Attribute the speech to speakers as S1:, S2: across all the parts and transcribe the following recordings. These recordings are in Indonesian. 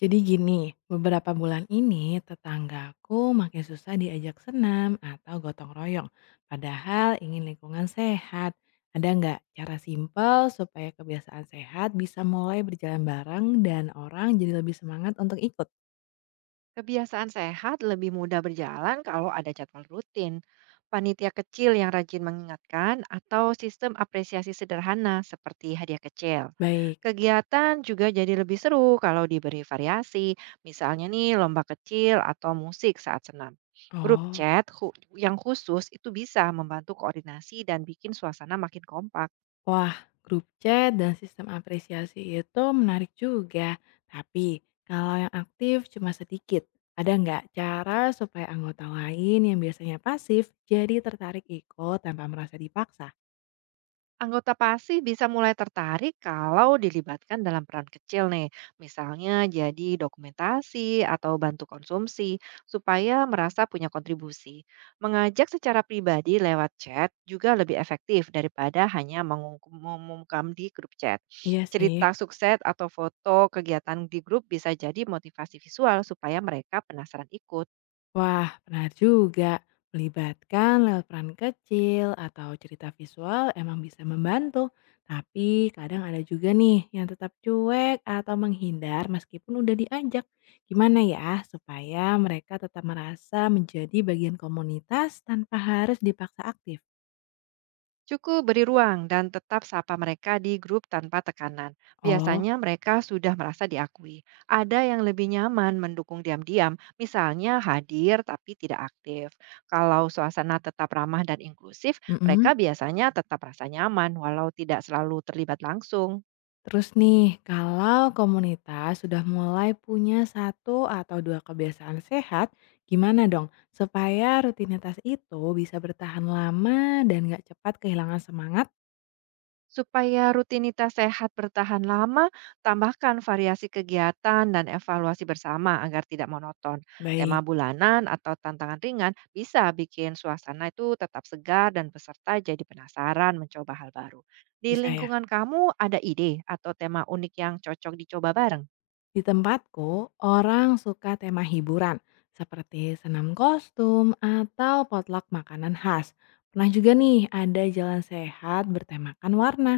S1: Jadi gini, beberapa bulan ini tetanggaku makin susah diajak senam atau gotong royong. Padahal ingin lingkungan sehat. Ada nggak cara simpel supaya kebiasaan sehat bisa mulai berjalan bareng dan orang jadi lebih semangat untuk ikut?
S2: Kebiasaan sehat lebih mudah berjalan kalau ada jadwal rutin, panitia kecil yang rajin mengingatkan, atau sistem apresiasi sederhana seperti hadiah kecil.
S1: Baik.
S2: Kegiatan juga jadi lebih seru kalau diberi variasi, misalnya nih lomba kecil atau musik saat senam. Grup
S1: Oh,
S2: chat khu- yang khusus itu bisa membantu koordinasi dan bikin suasana makin kompak.
S1: wah, grup chat dan sistem apresiasi itu menarik juga. Tapi kalau yang aktif cuma sedikit, ada nggak cara supaya anggota lain yang biasanya pasif jadi tertarik ikut tanpa merasa dipaksa?
S2: Anggota PASI bisa mulai tertarik kalau dilibatkan dalam peran kecil nih, misalnya jadi dokumentasi atau bantu konsumsi, supaya merasa punya kontribusi. Mengajak secara pribadi lewat chat juga lebih efektif daripada hanya mengumumkan di grup chat.
S1: Iya sih.
S2: Cerita sukses atau foto kegiatan di grup bisa jadi motivasi visual supaya mereka penasaran ikut.
S1: Wah, benar juga. Melibatkan lewat peran kecil atau cerita visual emang bisa membantu. Tapi kadang ada juga nih yang tetap cuek atau menghindar meskipun udah diajak. Gimana ya supaya mereka tetap merasa menjadi bagian komunitas tanpa harus dipaksa aktif?
S2: Cukup beri ruang dan tetap sapa mereka di grup tanpa tekanan.
S1: Oh.
S2: Biasanya mereka sudah merasa diakui. Ada yang lebih nyaman mendukung diam-diam, misalnya hadir tapi tidak aktif. Kalau suasana tetap ramah dan inklusif, mereka
S1: mm
S2: biasanya tetap merasa nyaman walau tidak selalu terlibat langsung.
S1: Terus nih, kalau komunitas sudah mulai punya satu atau dua kebiasaan sehat, gimana dong supaya rutinitas itu bisa bertahan lama dan nggak cepat kehilangan semangat?
S2: Supaya rutinitas sehat bertahan lama, tambahkan variasi kegiatan dan evaluasi bersama agar tidak monoton. Tema
S1: Baik.
S2: bulanan atau tantangan ringan bisa bikin suasana itu tetap segar dan peserta jadi penasaran mencoba hal baru. Di
S1: Bisa ya?
S2: lingkungan kamu ada ide atau tema unik yang cocok dicoba bareng?
S1: Di tempatku, orang suka tema hiburan seperti senam kostum atau potluck makanan khas. Pernah juga nih ada jalan sehat bertemakan warna.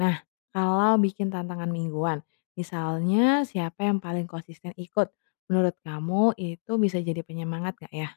S1: Nah, kalau bikin tantangan mingguan, misalnya siapa yang paling konsisten ikut, menurut kamu itu bisa jadi penyemangat nggak ya?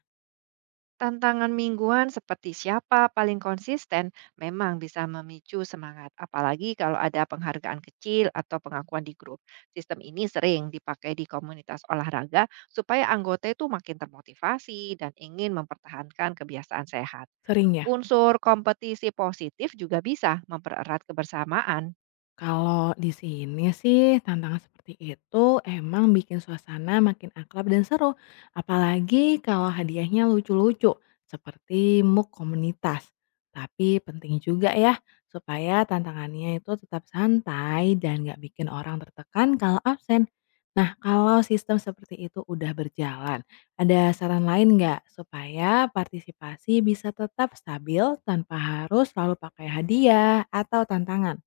S2: Tantangan mingguan seperti siapa paling konsisten memang bisa memicu semangat, apalagi kalau ada penghargaan kecil atau pengakuan di grup. Sistem ini sering dipakai di komunitas olahraga supaya anggota itu makin termotivasi dan ingin mempertahankan kebiasaan sehat.
S1: Sering ya?
S2: Unsur kompetisi positif juga bisa mempererat kebersamaan.
S1: Kalau di sini sih tantangan seperti itu emang bikin suasana makin akrab dan seru, apalagi kalau hadiahnya lucu-lucu seperti mug komunitas. Tapi penting juga ya supaya tantangannya itu tetap santai dan nggak bikin orang tertekan kalau absen. Nah, kalau sistem seperti itu udah berjalan, ada saran lain nggak supaya partisipasi bisa tetap stabil tanpa harus selalu pakai hadiah atau tantangan?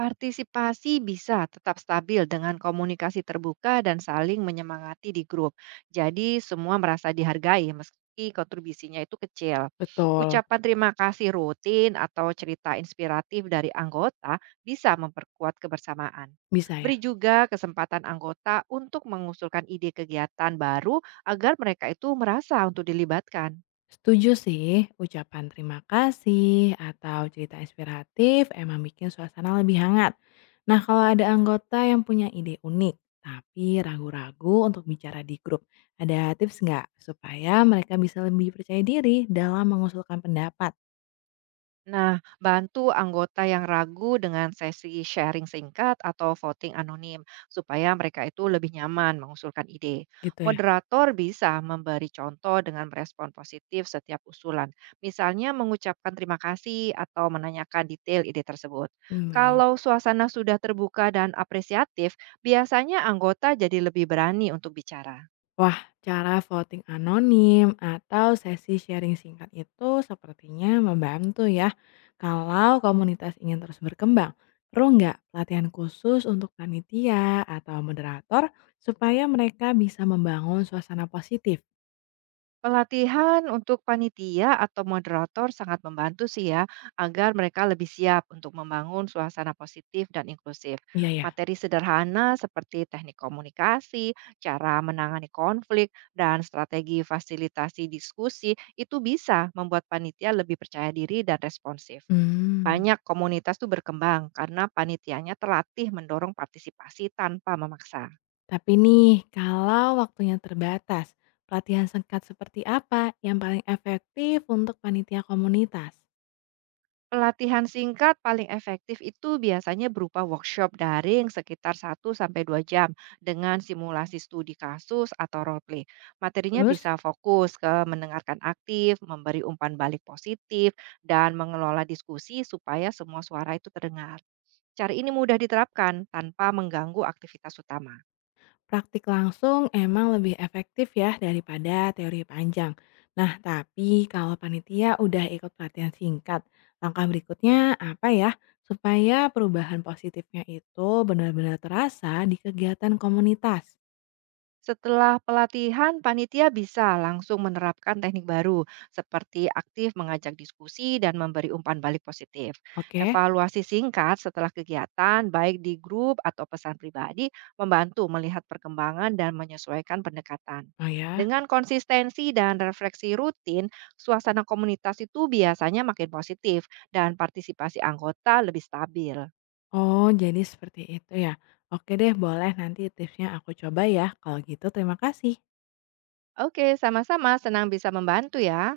S2: Partisipasi bisa tetap stabil dengan komunikasi terbuka dan saling menyemangati di grup. Jadi semua merasa dihargai meski kontribusinya itu kecil.
S1: Betul.
S2: Ucapan terima kasih rutin atau cerita inspiratif dari anggota bisa memperkuat kebersamaan.
S1: Bisa ya?
S2: Beri juga kesempatan anggota untuk mengusulkan ide kegiatan baru agar mereka itu merasa untuk dilibatkan.
S1: Setuju sih, ucapan terima kasih atau cerita inspiratif emang bikin suasana lebih hangat. Nah, kalau ada anggota yang punya ide unik, tapi ragu-ragu untuk bicara di grup, ada tips nggak supaya mereka bisa lebih percaya diri dalam mengusulkan pendapat?
S2: Nah, bantu anggota yang ragu dengan sesi sharing singkat atau voting anonim, supaya mereka itu lebih nyaman mengusulkan ide.
S1: Gitu ya?
S2: Moderator bisa memberi contoh dengan merespon positif setiap usulan, misalnya mengucapkan terima kasih atau menanyakan detail ide tersebut.
S1: Hmm, baik.
S2: Kalau suasana sudah terbuka dan apresiatif, biasanya anggota jadi lebih berani untuk bicara.
S1: Wah, cara voting anonim atau sesi sharing singkat itu sepertinya membantu ya. Kalau komunitas ingin terus berkembang, perlu nggak pelatihan khusus untuk panitia atau moderator supaya mereka bisa membangun suasana positif?
S2: Pelatihan untuk panitia atau moderator sangat membantu sih ya, agar mereka lebih siap untuk membangun suasana positif dan inklusif.
S1: Iya ya.
S2: Materi sederhana seperti teknik komunikasi, cara menangani konflik, dan strategi fasilitasi diskusi itu bisa membuat panitia lebih percaya diri dan responsif.
S1: Hmm.
S2: Banyak komunitas tuh berkembang karena panitianya terlatih mendorong partisipasi tanpa memaksa.
S1: Tapi nih, kalau waktunya terbatas, pelatihan singkat seperti apa yang paling efektif untuk panitia komunitas?
S2: Pelatihan singkat paling efektif itu biasanya berupa workshop daring sekitar satu sampai 2 jam dengan simulasi studi kasus atau role play. Materinya
S1: Terus.
S2: bisa fokus ke mendengarkan aktif, memberi umpan balik positif, dan mengelola diskusi supaya semua suara itu terdengar. Cara ini mudah diterapkan tanpa mengganggu aktivitas utama.
S1: Praktik langsung emang lebih efektif ya daripada teori panjang. Nah, tapi kalau panitia udah ikut pelatihan singkat, langkah berikutnya apa ya? Supaya perubahan positifnya itu benar-benar terasa di kegiatan komunitas.
S2: Setelah pelatihan, panitia bisa langsung menerapkan teknik baru, seperti aktif mengajak diskusi dan memberi umpan balik positif.
S1: Oke?
S2: Evaluasi singkat setelah kegiatan, baik di grup atau pesan pribadi, membantu melihat perkembangan dan menyesuaikan pendekatan.
S1: Oh ya?
S2: Dengan konsistensi dan refleksi rutin, suasana komunitas itu biasanya makin positif dan partisipasi anggota lebih stabil.
S1: Oh, jadi seperti itu ya. Oke deh, boleh nanti tipsnya aku coba ya. Kalau gitu terima kasih.
S2: Oke, sama-sama senang bisa membantu ya.